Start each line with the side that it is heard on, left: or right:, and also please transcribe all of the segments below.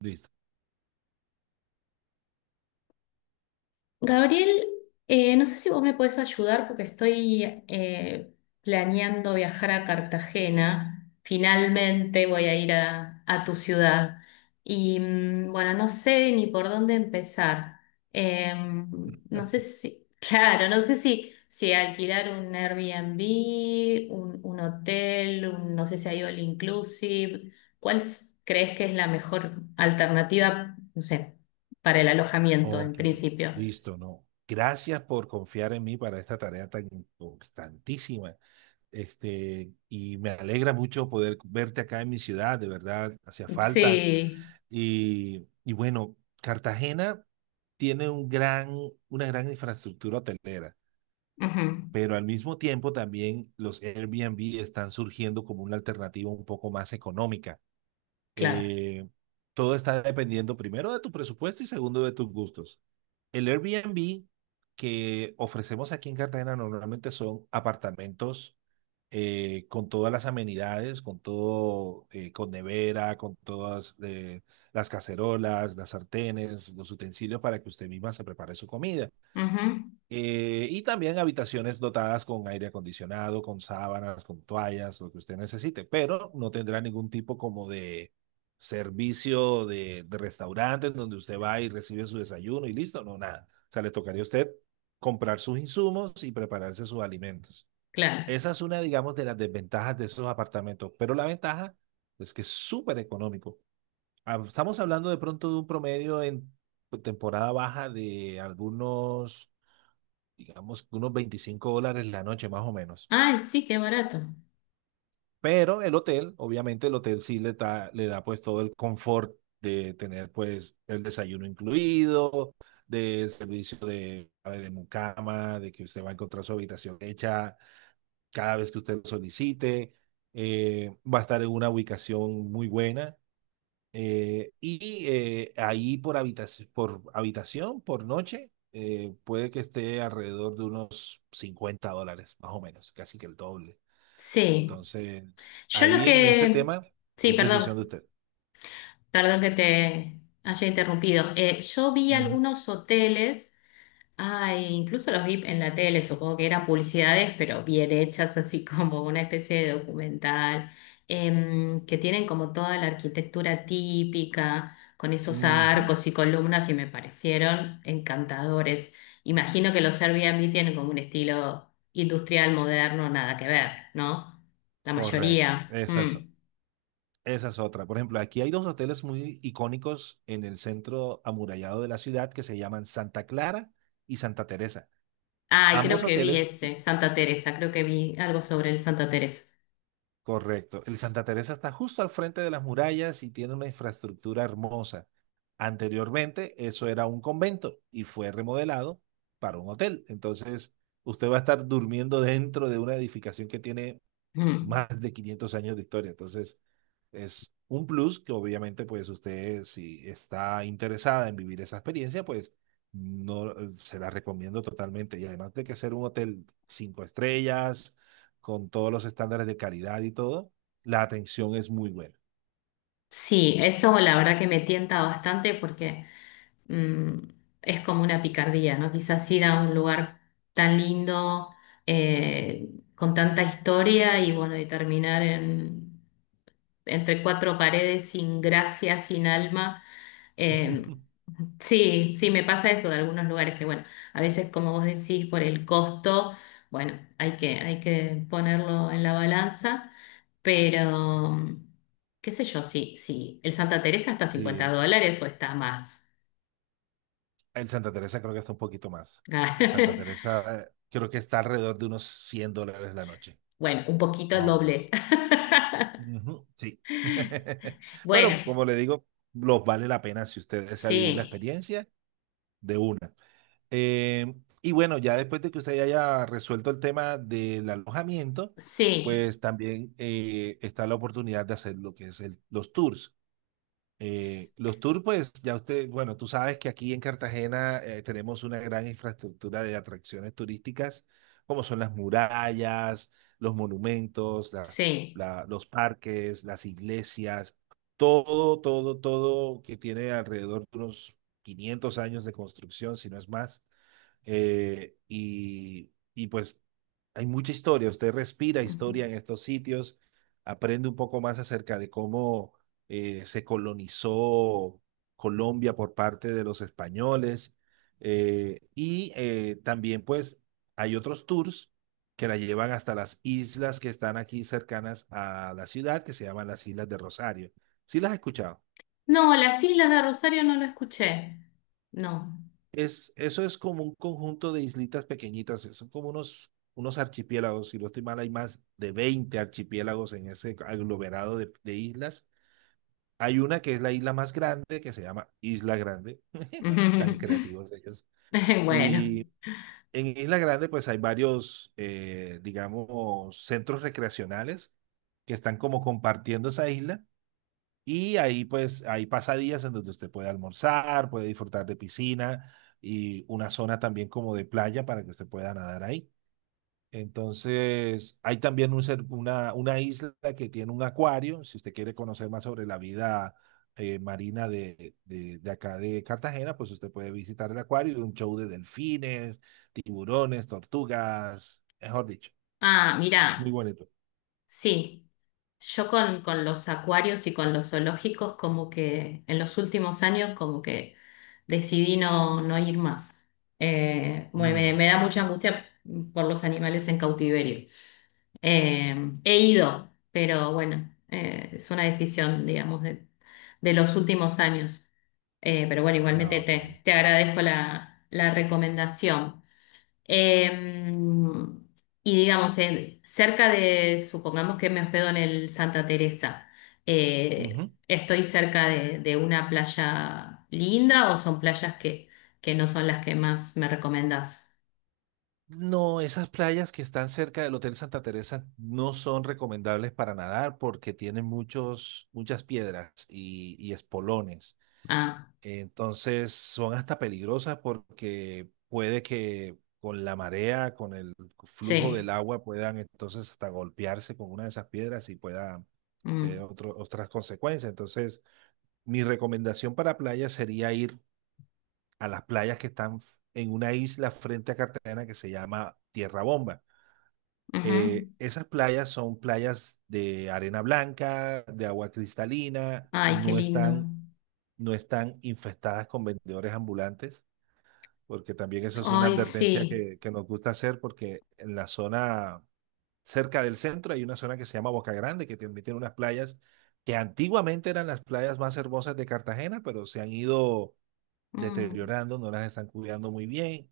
right: Listo.
left: Gabriel, no sé si vos me puedes ayudar porque estoy planeando viajar a Cartagena. Finalmente voy a ir a tu ciudad. Bueno, no sé ni por dónde empezar. Eh, no sé si, claro, no sé si, si alquilar un Airbnb, un hotel, un- no sé si hay all inclusive. ¿Cuál s- crees que es la mejor alternativa, no sé, para el alojamiento en
right: Ok,
left: principio?
right: listo, no. Gracias por confiar en mí para esta tarea tan importantísima. Y me alegra mucho poder verte acá en mi ciudad, de verdad, hacía falta.
left: Sí,
right: Y bueno, Cartagena tiene una gran infraestructura hotelera,
left: ujú,
right: pero al mismo tiempo también los Airbnb están surgiendo como una alternativa un poco más económica.
left: claro,
right: Eh, Todo está dependiendo primero de tu presupuesto y segundo de tus gustos. El Airbnb que ofrecemos aquí en Cartagena normalmente son apartamentos con todas las amenidades, con todo, con nevera, con todas las cacerolas, las sartenes, los utensilios para que usted misma se prepare su comida.
left: ujú,
right: Y también habitaciones dotadas con aire acondicionado, con sábanas, con toallas, lo que usted necesite, pero no tendrá ningún tipo como de servicio de restaurante en donde usted va y recibe su desayuno y listo, no, nada. O sea, le tocaría a usted comprar sus insumos y prepararse sus alimentos.
left: claro.
right: Esa es una, digamos, de las desventajas de esos apartamentos, pero la ventaja es que es súper económico. Ah, estamos hablando de pronto de un promedio en temporada baja de algunos, digamos, unos $25 la noche, más o menos.
left: Ay, sí, qué barato.
right: Pero el hotel, obviamente el hotel sí le da pues todo el confort de tener pues el desayuno incluido, del servicio de mucama, de que usted va a encontrar su habitación hecha cada vez que usted lo solicite. Va a estar en una ubicación muy buena. Ahí por habitación, por habitación, por noche, puede que esté alrededor de unos $50, más o menos, casi que el doble.
left: Sí,
right: Entonces,
left: yo lo
right: ahí en ese
left: que...
right: tema
left: Sí,
right: es decisión de
left: perdón,
right: usted.
left: perdón que te haya interrumpido. Yo vi
right: Ujú,
left: algunos hoteles. Ay, incluso los vi en la tele, supongo que eran publicidades, pero bien hechas, así como una especie de documental, que tienen como toda la arquitectura típica, con esos
right: ujú.
left: arcos y columnas, y me parecieron encantadores. Imagino que los Airbnb tienen como un estilo industrial moderno, nada que ver, ¿no? La
right: Correcto,
left: mayoría. Mm.
right: esa es otra. Por ejemplo, aquí hay dos hoteles muy icónicos en el centro amurallado de la ciudad que se llaman Santa Clara y Santa Teresa.
left: Ay, creo
right: Ambos
left: que vi
right: hoteles.
left: ese, Santa Teresa, creo que vi algo sobre el Santa Teresa.
right: Correcto. El Santa Teresa está justo al frente de las murallas y tiene una infraestructura hermosa. Anteriormente, eso era un convento y fue remodelado para un hotel. Entonces, usted va a estar durmiendo dentro de una edificación que tiene
left: Mm.
right: más de 500 años de historia. Entonces, es un plus que obviamente, pues usted, si está interesada en vivir esa experiencia, pues no, se la recomiendo totalmente. Y además de que ser un hotel cinco estrellas, con todos los estándares de calidad y todo, la atención es muy buena.
left: Sí, eso la verdad que me tienta bastante porque mm, es como una picardía, ¿no? Quizás ir a un lugar tan lindo, eh, con tanta historia y bueno, y terminar en, entre cuatro paredes sin gracia, sin alma. Eh, sí, sí, me pasa eso de algunos lugares que bueno, a veces como vos decís, por el costo, bueno, hay que ponerlo en la balanza, pero qué sé yo, si, si el Santa Teresa está a 50
right: Sí,
left: dólares o está más.
right: el Santa Teresa creo que está un poquito más. El Santa Teresa, creo que está alrededor de unos $100 la noche,
left: Bueno, un poquito
right: más
left: el
right: o
left: doble.
right: menos. Ujú, sí. Pero
left: Bueno,
right: como le digo, los vale la pena si usted desea vivir la
left: sí,
right: experiencia de una. Eh, y bueno, ya después de que usted haya resuelto el tema del alojamiento,
left: sí,
right: pues también, está la oportunidad de hacer lo que es los tours.
left: s-
right: Los tours, pues ya usted, bueno, tú sabes que aquí en Cartagena tenemos una gran infraestructura de atracciones turísticas, como son las murallas, los monumentos,
left: sí.
right: los parques, las iglesias, todo, todo, todo que tiene alrededor de unos 500 años de construcción, si no es más. Y pues hay mucha historia, usted respira
left: Ujú.
right: historia en estos sitios, aprende un poco más acerca de cómo se colonizó Colombia por parte de los españoles. También pues hay otros tours que la llevan hasta las islas que están aquí cercanas a la ciudad, que se llaman las Islas de Rosario. ¿Sí las has escuchado?
left: No, las Islas de Rosario no lo escuché. No.
right: Eso es como un conjunto de islitas pequeñitas, son como unos, unos archipiélagos, si no estoy mal, hay más de 20 archipiélagos en ese aglomerado de islas. Hay una que es la isla más grande, que se llama Isla Grande, tan creativos ellos.
left: Bueno.
right: Y en Isla Grande pues hay varios, digamos, centros recreacionales que están como compartiendo esa isla y ahí pues hay pasadías en donde usted puede almorzar, puede disfrutar de piscina y una zona también como de playa para que usted pueda nadar ahí. Entonces, hay también una isla que tiene un acuario. Si usted quiere conocer más sobre la vida marina de acá de Cartagena, pues usted puede visitar el acuario y un show de delfines, tiburones, tortugas, mejor dicho,
left: Ah,
right: es muy
left: mira.
right: bonito.
left: Sí, yo con los acuarios y con los zoológicos como que en los últimos años como que decidí no, no ir más. Bueno, me,
right: Ujú.
left: me da mucha angustia por los animales en cautiverio. Eh, he ido, pero bueno, es una decisión, digamos, de los últimos años. Pero bueno, igualmente
right: Ah, ok.
left: te, te agradezco la, la recomendación. Eh, y digamos, en- cerca de, supongamos que me hospedo en el Santa Teresa,
right: Ujú.
left: ¿estoy cerca de una playa linda o son playas que no son las que más me recomendás?
right: No, esas playas que están cerca del Hotel Santa Teresa no son recomendables para nadar porque tienen muchas piedras y espolones.
left: Ah,
right: Entonces son hasta peligrosas porque puede que con la marea, con el flujo del
left: sí.
right: agua, puedan entonces hasta golpearse con una de esas piedras y pueda tener
left: Mm,
right: otras consecuencias. Entonces, mi recomendación para playas sería ir a las playas que están en una isla frente a Cartagena que se llama Tierra Bomba.
left: ujú.
right: Esas playas son playas de arena blanca, de agua cristalina,
left: Ay, qué
right: no
left: lindo.
right: están, no están infestadas con vendedores ambulantes, porque también eso es una
left: Ay,
right: advertencia
left: sí.
right: que nos gusta hacer, porque en la zona cerca del centro hay una zona que se llama Boca Grande, que también tiene unas playas que antiguamente eran las playas más hermosas de Cartagena, pero se han ido
left: Mm,
right: deteriorando, no las están cuidando muy bien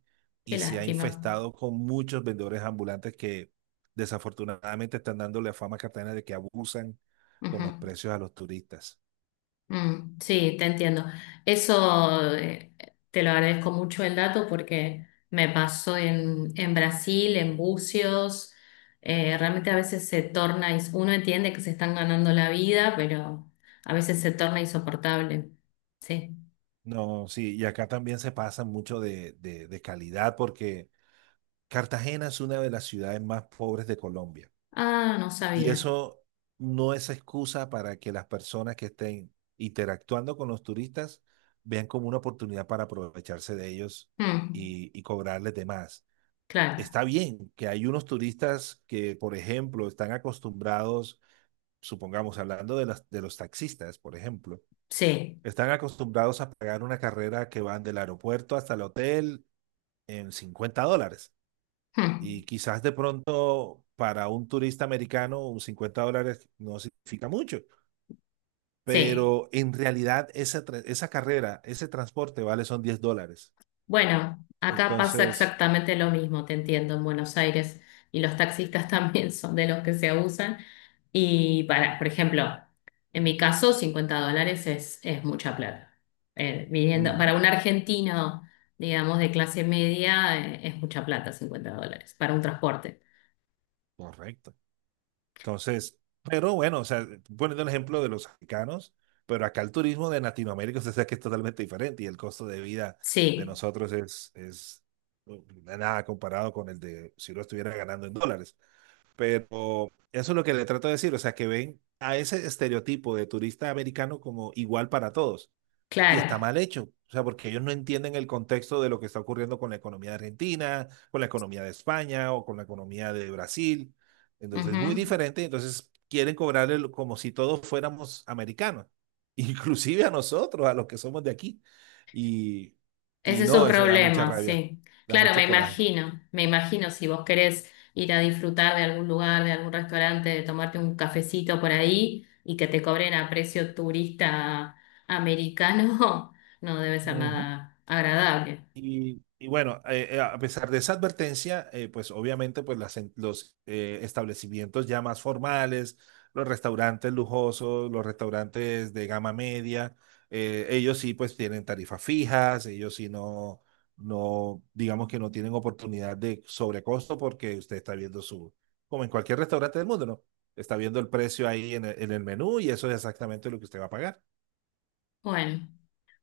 left: qué
right: y se ha
left: lástima.
right: infestado con muchos vendedores ambulantes que desafortunadamente están dándole a fama a Cartagena de que abusan con los
left: Ujú.
right: precios a los turistas.
left: Mm, sí, te entiendo. Eso te lo agradezco mucho el dato porque me pasó en Brasil, en Bucios. Realmente a veces se torna, ins- uno entiende que se están ganando la vida, pero a veces se torna insoportable. Sí.
right: No, sí, y acá también se pasa mucho de calidad porque Cartagena es una de las ciudades más pobres de Colombia
left: Ah, no
right: y
left: sabía.
right: eso no es excusa para que las personas que estén interactuando con los turistas vean como una oportunidad para aprovecharse de ellos
left: Mm,
right: y cobrarles de más.
left: claro,
right: Está bien que hay unos turistas que, por ejemplo, están acostumbrados, supongamos, hablando de los taxistas, por ejemplo,
left: sí.
right: están acostumbrados a pagar una carrera que van del aeropuerto hasta el hotel en $50.
left: Mm,
right: Y quizás de pronto para un turista americano un $50 no significa mucho,
left: sí.
right: pero en realidad esa carrera, ese transporte vale son $10.
left: Bueno, acá pasa
right: Entonces,
left: exactamente lo mismo, te entiendo, en Buenos Aires. Y los taxistas también son de los que se abusan. Y para, por ejemplo, en mi caso, $50 es mucha plata.
right: uh
left: Viniendo,
right: -huh,
left: para un argentino, digamos, de clase media, es mucha plata, $50, para un transporte.
right: correcto. Entonces, pero bueno, o sea, poniendo el ejemplo de los americanos, pero acá el turismo de Latinoamérica, usted sabe que es totalmente diferente y el costo de vida de
left: Sí,
right: nosotros es no, nada comparado con el de si lo estuviera ganando en dólares. Pero eso es lo que le trato de decir, o sea, que ven a ese estereotipo de turista americano como igual para todos y
left: claro.
right: está mal hecho. O sea, porque ellos no entienden el contexto de lo que está ocurriendo con la economía de Argentina, con la economía de España o con la economía de Brasil. Entonces, muy
left: Ujú.
right: diferente. Entonces, quieren cobrarle como si todos fuéramos americanos, inclusive a nosotros, a los que somos de aquí. Y,
left: Ese
right: y
left: es
right: no,
left: su
right: eso da mucha
left: problema,
right: rabia,
left: sí.
right: da
left: Claro,
right: mucho coraje.
left: me imagino si vos querés ir a disfrutar de algún lugar, de algún restaurante, de tomarte un cafecito por ahí y que te cobren a precio turista americano, no debe ser
right: Ujú.
left: nada agradable.
right: Y bueno, a pesar de esa advertencia, pues obviamente pues los establecimientos ya más formales, los restaurantes lujosos, los restaurantes de gama media, ellos sí pues tienen tarifas fijas, ellos sí no, no, digamos que no tienen oportunidad de sobrecosto porque usted está viendo su, como en cualquier restaurante del mundo, ¿no? Está viendo el precio ahí en el menú y eso es exactamente lo que usted va a pagar.
left: Bueno,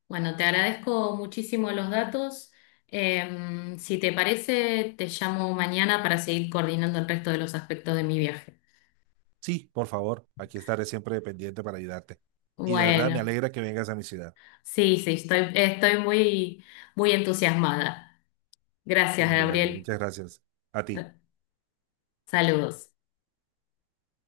left: bueno, te agradezco muchísimo los datos. Si te parece, te llamo mañana para seguir coordinando el resto de los aspectos de mi viaje.
right: Sí, por favor, aquí estaré siempre pendiente para ayudarte. Y de verdad me
left: Bueno,
right: alegra que vengas a mi ciudad.
left: sí, sí, estoy, estoy muy, muy entusiasmada. Gracias,
right: Bueno,
left: Gabriel.
right: muchas gracias. A ti.
left: Saludos.